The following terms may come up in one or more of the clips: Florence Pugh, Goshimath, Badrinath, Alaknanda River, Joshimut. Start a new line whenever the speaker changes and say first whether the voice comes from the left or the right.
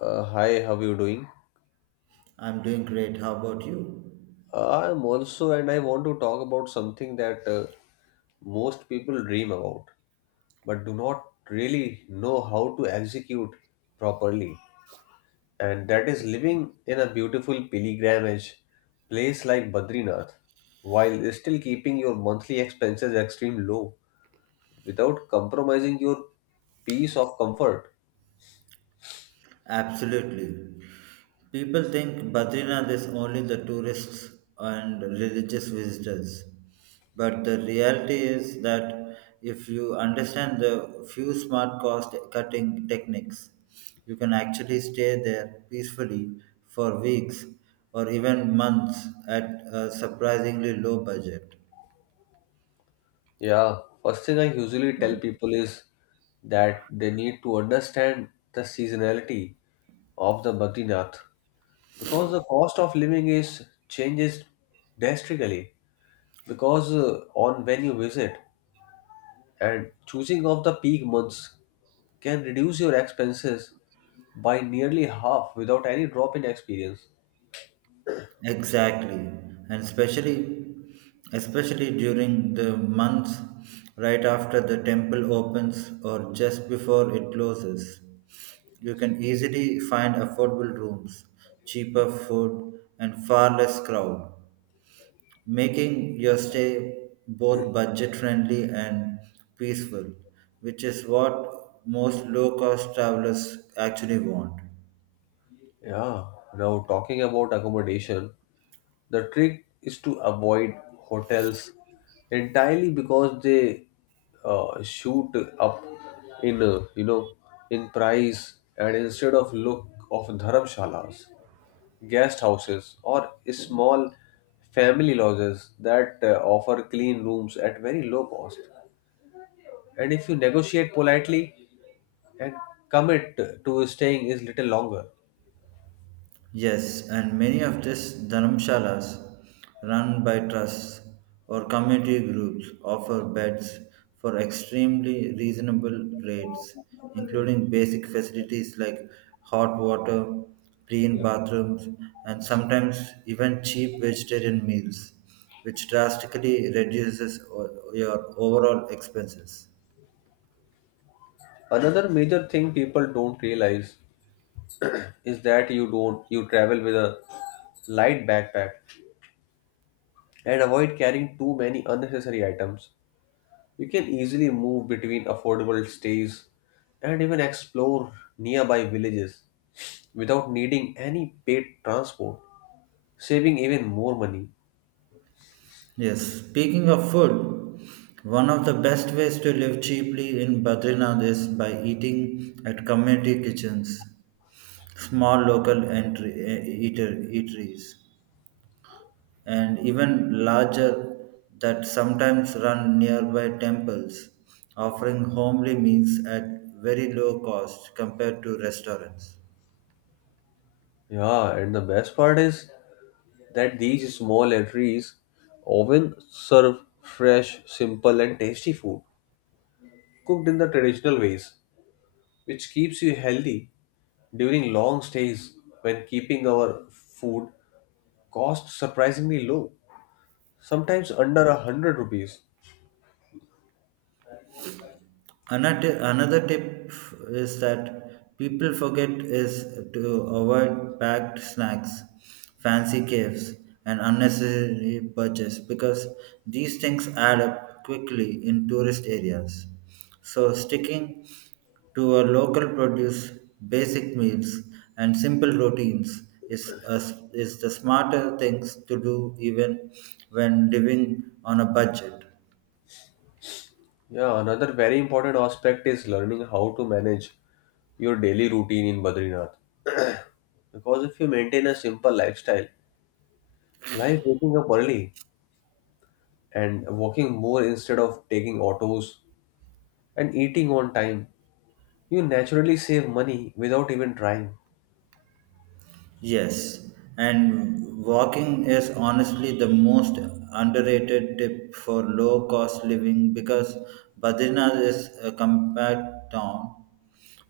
left: Hi, how you doing?
right: I'm doing great. How about you?
left: I'm also, and I want to talk about something that most people dream about, but do not really know how to execute properly. And that is living in a beautiful pilgrimage place like Badrinath, while still keeping your monthly expenses extreme low, without compromising your peace of comfort.
right: Absolutely. People think Badrinath is only the tourists and religious visitors. But the reality is that if you understand the few smart cost cutting techniques, you can actually stay there peacefully for weeks or even months at a surprisingly low budget.
left: Yeah, first thing I usually tell people is that they need to understand the seasonality of the Badrinath, because the cost of living is changes drastically because on when you visit and choosing of the peak months can reduce your expenses by nearly half without any drop in experience.
right: Exactly, and especially during the months right after the temple opens or just before it closes. You can easily find affordable rooms, cheaper food, and far less crowd, making your stay both budget friendly and peaceful, which is what most low cost travelers actually want.
left: Yeah, now talking about accommodation, the trick is to avoid hotels entirely because they shoot up in you know in price, and instead of look of dharmshalas, guest houses or small family lodges that offer clean rooms at very low cost. And if you negotiate politely and commit to staying is little longer.
right: Yes, and many of these dharmshalas, run by trusts or community groups, offer beds for extremely reasonable rates, including basic facilities like hot water, clean bathrooms, and sometimes even cheap vegetarian meals, which drastically reduces your overall expenses.
left: Another major thing people don't realize is that you don't you travel with a light backpack and avoid carrying too many unnecessary items. You can easily move between affordable stays and even explore nearby villages without needing any paid transport, saving even more money.
right: Yes, speaking of food, one of the best ways to live cheaply in Badrinath is by eating at community kitchens, small local eateries, and even larger that sometimes run nearby temples, offering homely meals at very low cost compared to restaurants.
left: Yeah, and the best part is that these small eateries often serve fresh, simple, and tasty food cooked in the traditional ways, which keeps you healthy during long stays when keeping our food costs surprisingly low, sometimes under 100 rupees.
right: Another tip is that people forget is to avoid packed snacks, fancy caves, and unnecessary purchase because these things add up quickly in tourist areas. So sticking to a local produce, basic meals, and simple routines is a, is the smarter things to do even when living on a budget.
left: Yeah, another very important aspect is learning how to manage your daily routine in Badrinath. Because if you maintain a simple lifestyle, like waking up early and walking more instead of taking autos and eating on time, you naturally save money without even trying.
right: Yes, and walking is honestly the most underrated tip for low cost living because Badrinath is a compact town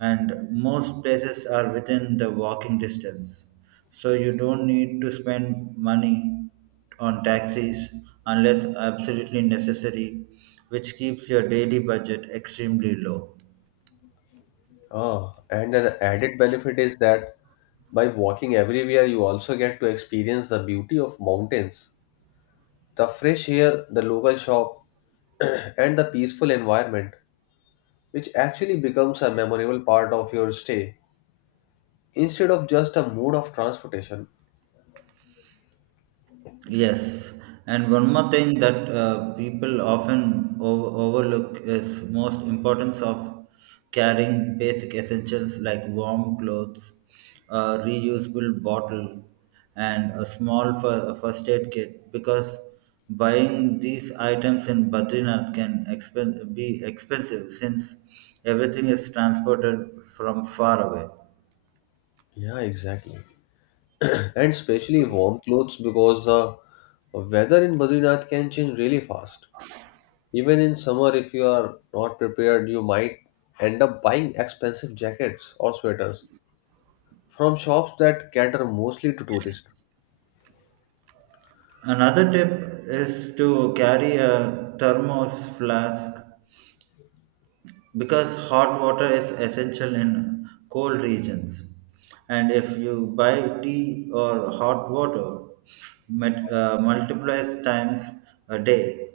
right: and most places are within the walking distance. So you don't need to spend money on taxis unless absolutely necessary, which keeps your daily budget extremely low.
left: Oh, and an added benefit is that by walking everywhere, you also get to experience the beauty of mountains, the fresh air, the local shop, and the peaceful environment, which actually becomes a memorable part of your stay instead of just a mode of transportation.
right: Yes, and one more thing that people often overlook is most importance of carrying basic essentials like warm clothes, a reusable bottle, and a small first aid kit because buying these items in Badrinath can be expensive since everything is transported from far away.
left: Yeah, exactly. And especially warm clothes, because the weather in Badrinath can change really fast. Even in summer, if you are not prepared, you might end up buying expensive jackets or sweaters from shops that cater mostly to tourists.
right: Another tip is to carry a thermos flask because hot water is essential in cold regions. And if you buy tea or hot water multiplies times a day,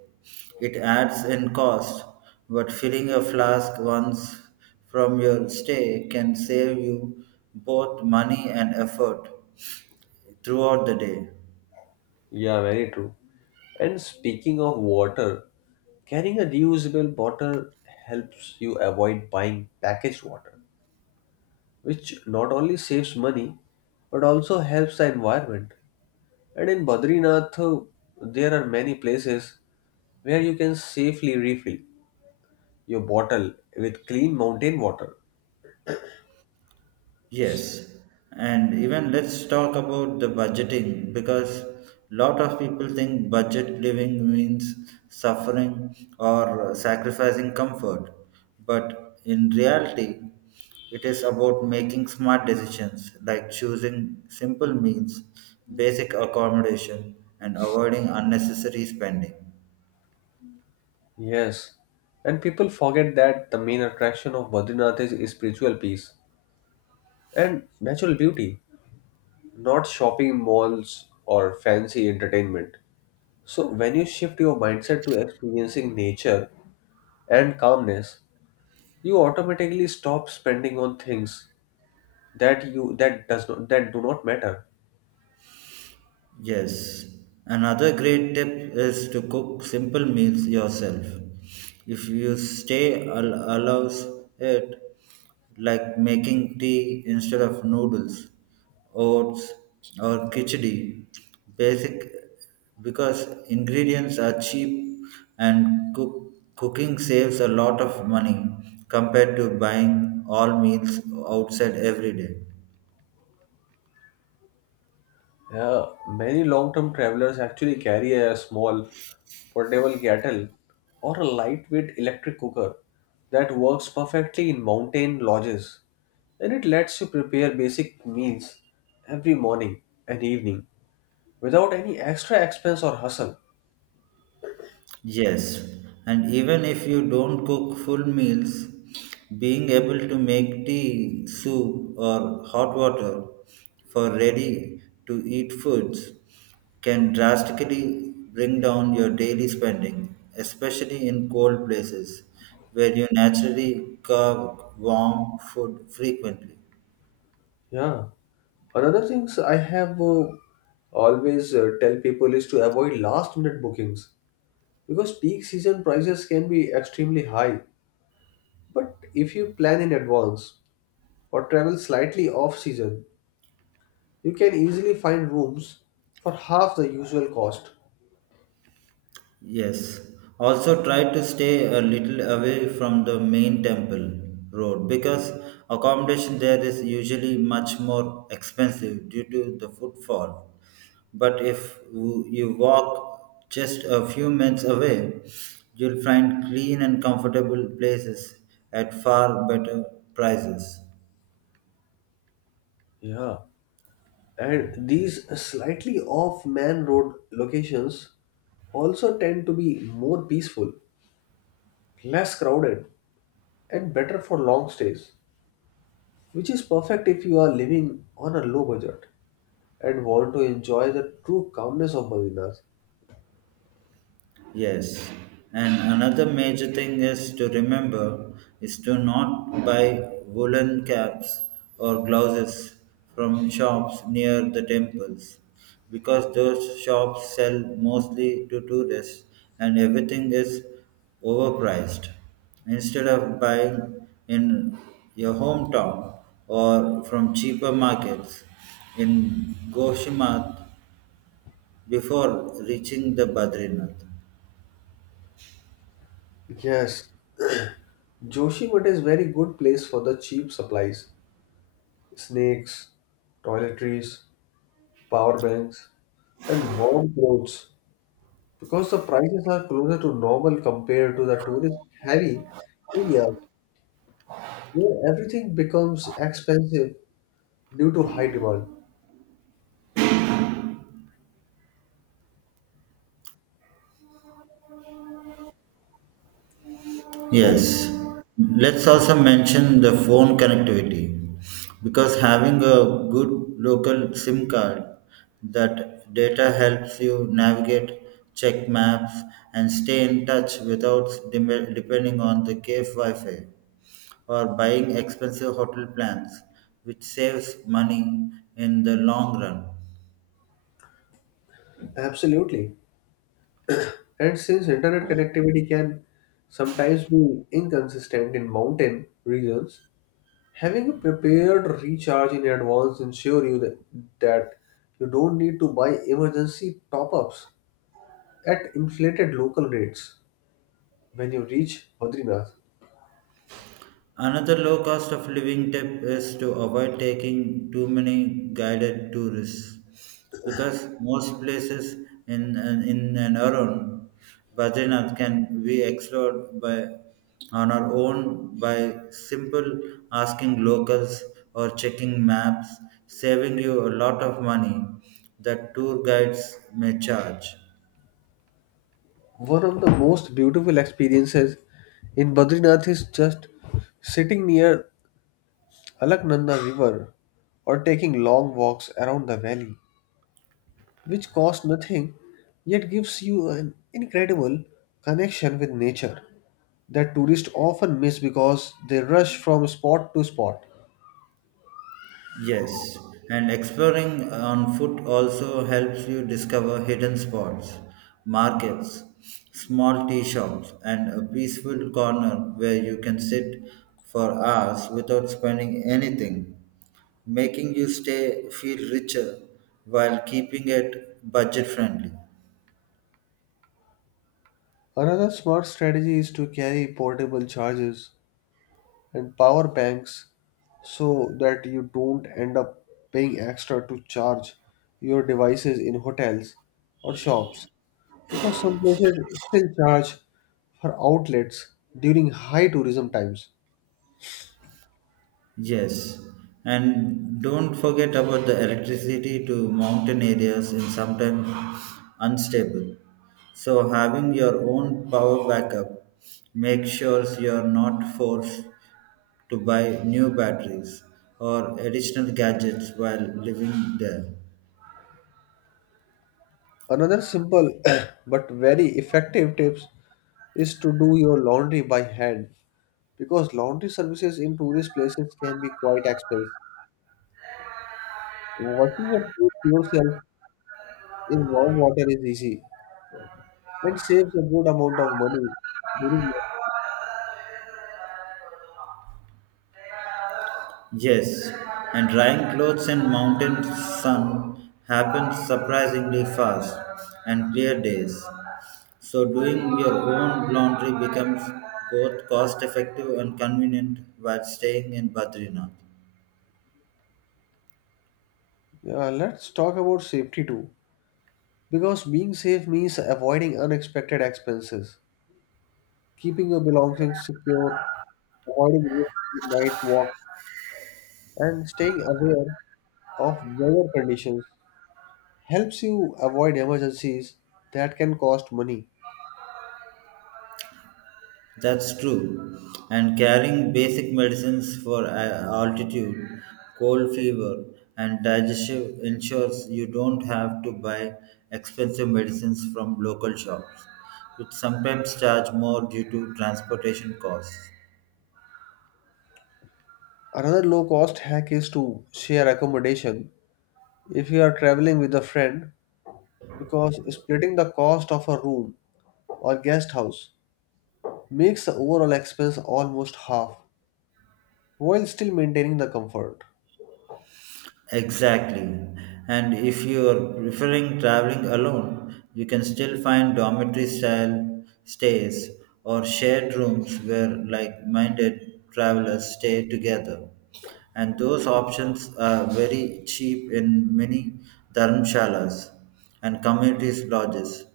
right: it adds in cost. But filling a flask once from your stay can save you both money and effort throughout the day.
left: Yeah, very true. And speaking of water, carrying a reusable bottle helps you avoid buying packaged water, which not only saves money but also helps the environment. And in Badrinath, there are many places where you can safely refill your bottle with clean mountain water.
right: Yes, and even let's talk about the budgeting because lot of people think budget living means suffering or sacrificing comfort, but in reality, it is about making smart decisions like choosing simple meals, basic accommodation, and avoiding unnecessary spending.
left: Yes, and people forget that the main attraction of Badrinath is spiritual peace and natural beauty, not shopping malls or fancy entertainment. So, when you shift your mindset to experiencing nature and calmness, you automatically stop spending on things that you that does not that do not matter.
right: Yes, another great tip is to cook simple meals yourself. If you stay allows it, like making tea instead of noodles, oats or khichdi, basic because ingredients are cheap and cooking saves a lot of money compared to buying all meals outside every day.
left: Many long-term travelers actually carry a small portable kettle or a lightweight electric cooker that works perfectly in mountain lodges, and it lets you prepare basic meals every morning and evening without any extra expense or hustle.
right: Yes, and even if you don't cook full meals, being able to make tea, soup, or hot water for ready to eat foods can drastically bring down your daily spending, especially in cold places where you naturally carve warm food frequently.
left: Yeah. Another things I have always tell people is to avoid last-minute bookings because peak season prices can be extremely high. But if you plan in advance, or travel slightly off season, you can easily find rooms for half the usual cost.
right: Yes. Also, try to stay a little away from the main temple road because accommodation there is usually much more expensive due to the footfall. But if you walk just a few minutes away, you'll find clean and comfortable places at far better prices.
left: Yeah, and these slightly off man road locations also tend to be more peaceful, less crowded, and better for long stays, which is perfect if you are living on a low budget and want to enjoy the true calmness of Medina.
right: Yes, and another major thing is to remember is to not buy woolen caps or gloves from shops near the temples because those shops sell mostly to tourists and everything is overpriced. Instead of buying in your hometown or from cheaper markets in Goshimath before reaching the Badrinath.
left: Yes, Joshimut is very good place for the cheap supplies, snakes, toiletries, power banks, and warm clothes because the prices are closer to normal compared to the tourist heavy areas where everything becomes expensive due to high demand. So,
right: Yes, let's also mention the phone connectivity because having a good local SIM card that data helps you navigate, check maps, and stay in touch without depending on the cave Wi Fi or buying expensive hotel plans, which saves money in the long run.
left: absolutely. And since internet connectivity can sometimes be inconsistent in mountain regions, having a prepared recharge in advance ensure you that, that you don't need to buy emergency top-ups at inflated local rates. When you reach Badrinath,
right: Another low cost of living tip is to avoid taking too many guided tourists because most places in and around Badrinath can be explored by on our own by simple asking locals or checking maps, saving you a lot of money that tour guides may charge.
left: one of the most beautiful experiences in Badrinath is just sitting near Alaknanda River or taking long walks around the valley, which cost nothing yet gives you an incredible connection with nature that tourists often miss because they rush from spot to spot.
right: Yes, and exploring on foot also helps you discover hidden spots, markets, small tea shops, and a peaceful corner where you can sit for hours without spending anything, making you stay feel richer while keeping it budget friendly.
left: Another smart strategy is to carry portable chargers and power banks so that you don't end up paying extra to charge your devices in hotels or shops, because some places still charge for outlets during high tourism times.
right: Yes, and don't forget about the electricity to mountain areas is sometimes unstable. So having your own power backup, make sure you're not forced to buy new batteries or additional gadgets while living there.
left: Another simple but very effective tip is to do your laundry by hand, because laundry services in tourist places can be quite expensive. Washing your clothes yourself in warm water is easy, and saves a good amount of money during
right: Yes, and drying clothes in mountain sun happens surprisingly fast and clear days. So doing your own laundry becomes both cost effective and convenient while staying in Badrinath.
left: launch. Let's talk about safety too, because being safe means avoiding unexpected expenses, keeping your belongings secure, avoiding risk in night walks, and staying aware of weather conditions helps you avoid emergencies that can cost money.
right: That's true. And carrying basic medicines for altitude, cold fever, and digestive ensures you don't have to buy expensive medicines from local shops, which sometimes charge more due to transportation costs.
left: Another low cost hack is to share accommodation if you are traveling with a friend, because splitting the cost of a room or guest house makes the overall expense almost half while still maintaining the comfort.
right: Exactly. And if you are preferring traveling alone, you can still find dormitory style stays or shared rooms where like minded travelers stay together. And those options are very cheap in many dharmshalas and community lodges.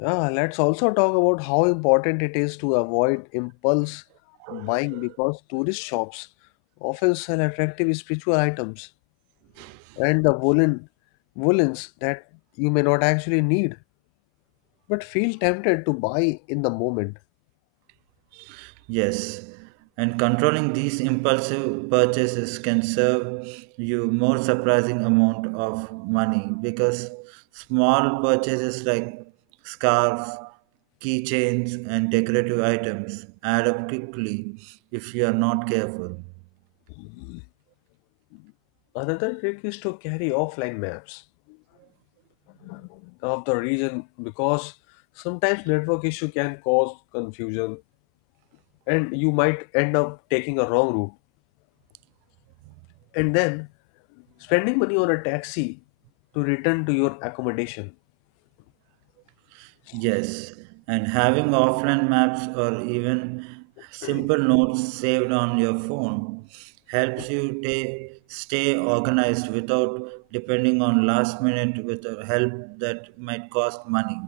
left: Yeah, let's also talk about how important it is to avoid impulse buying, because tourist shops often sell attractive spiritual items and the woolens that you may not actually need but feel tempted to buy in the moment.
right: Yes, and controlling these impulsive purchases can serve you more surprising amount of money because small purchases like scarves, keychains and decorative items add up quickly if you are not careful.
left: Another trick is to carry offline maps of the region, because sometimes network issue can cause confusion and you might end up taking a wrong route and then spending money on a taxi to return to your accommodation.
right: Yes, and having offline maps or even simple notes saved on your phone helps you stay organized without depending on last minute with a help that might cost money.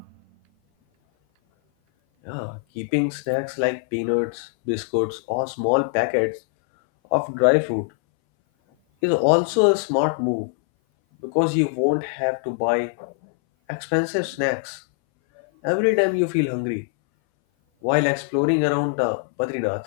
left: Yeah, keeping snacks like peanuts, biscuits, or small packets of dry fruit is also a smart move, because you won't have to buy expensive snacks every time you feel hungry while exploring around the Badrinath.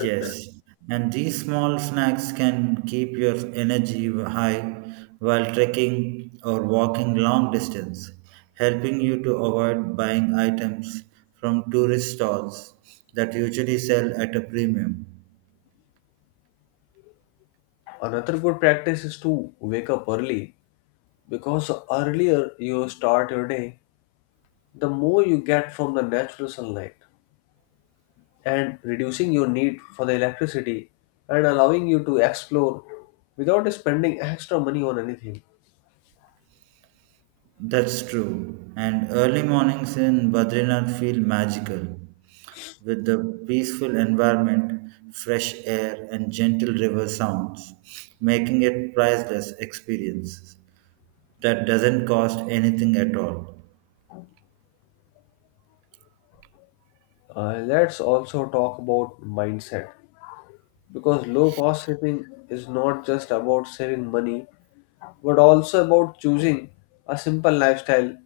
right: Yes, and these small snacks can keep your energy high while trekking or walking long distance, helping you to avoid buying items from tourist stalls that usually sell at a premium.
left: Another good practice is to wake up early, because the earlier you start your day, the more you get from the natural sunlight and reducing your need for the electricity and allowing you to explore without spending extra money on anything.
right: That's true. And early mornings in Badrinath feel magical with the peaceful environment, fresh air, and gentle river sounds, making it priceless experience that doesn't cost anything at all.
left: Let's also talk about mindset, because low cost saving is not just about saving money but also about choosing a simple lifestyle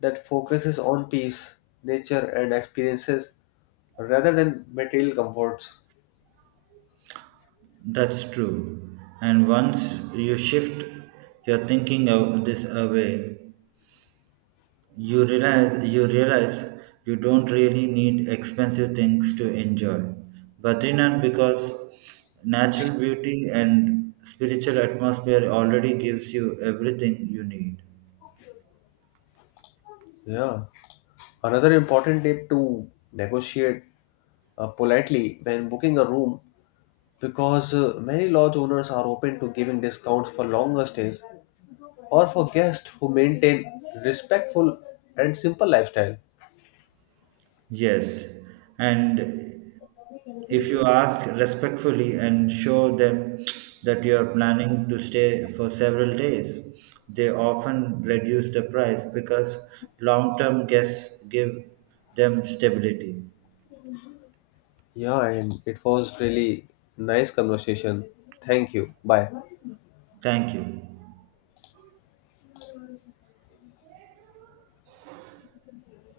left: that focuses on peace, nature, and experiences rather than material comforts.
right: That's true. And once you shift your thinking of this away, you realize you don't really need expensive things to enjoy Badrinath because natural beauty and spiritual atmosphere already gives you everything you need.
left: Yeah. Another important tip to negotiate politely when booking a room, because many lodge owners are open to giving discounts for longer stays or for guests who maintain respectful and simple lifestyle.
right: Yes, and if you ask respectfully and show them that you are planning to stay for several days, they often reduce the price because long term guests give them stability.
left: Yeah, and it was really nice conversation. Thank you. Bye.
right: Thank you.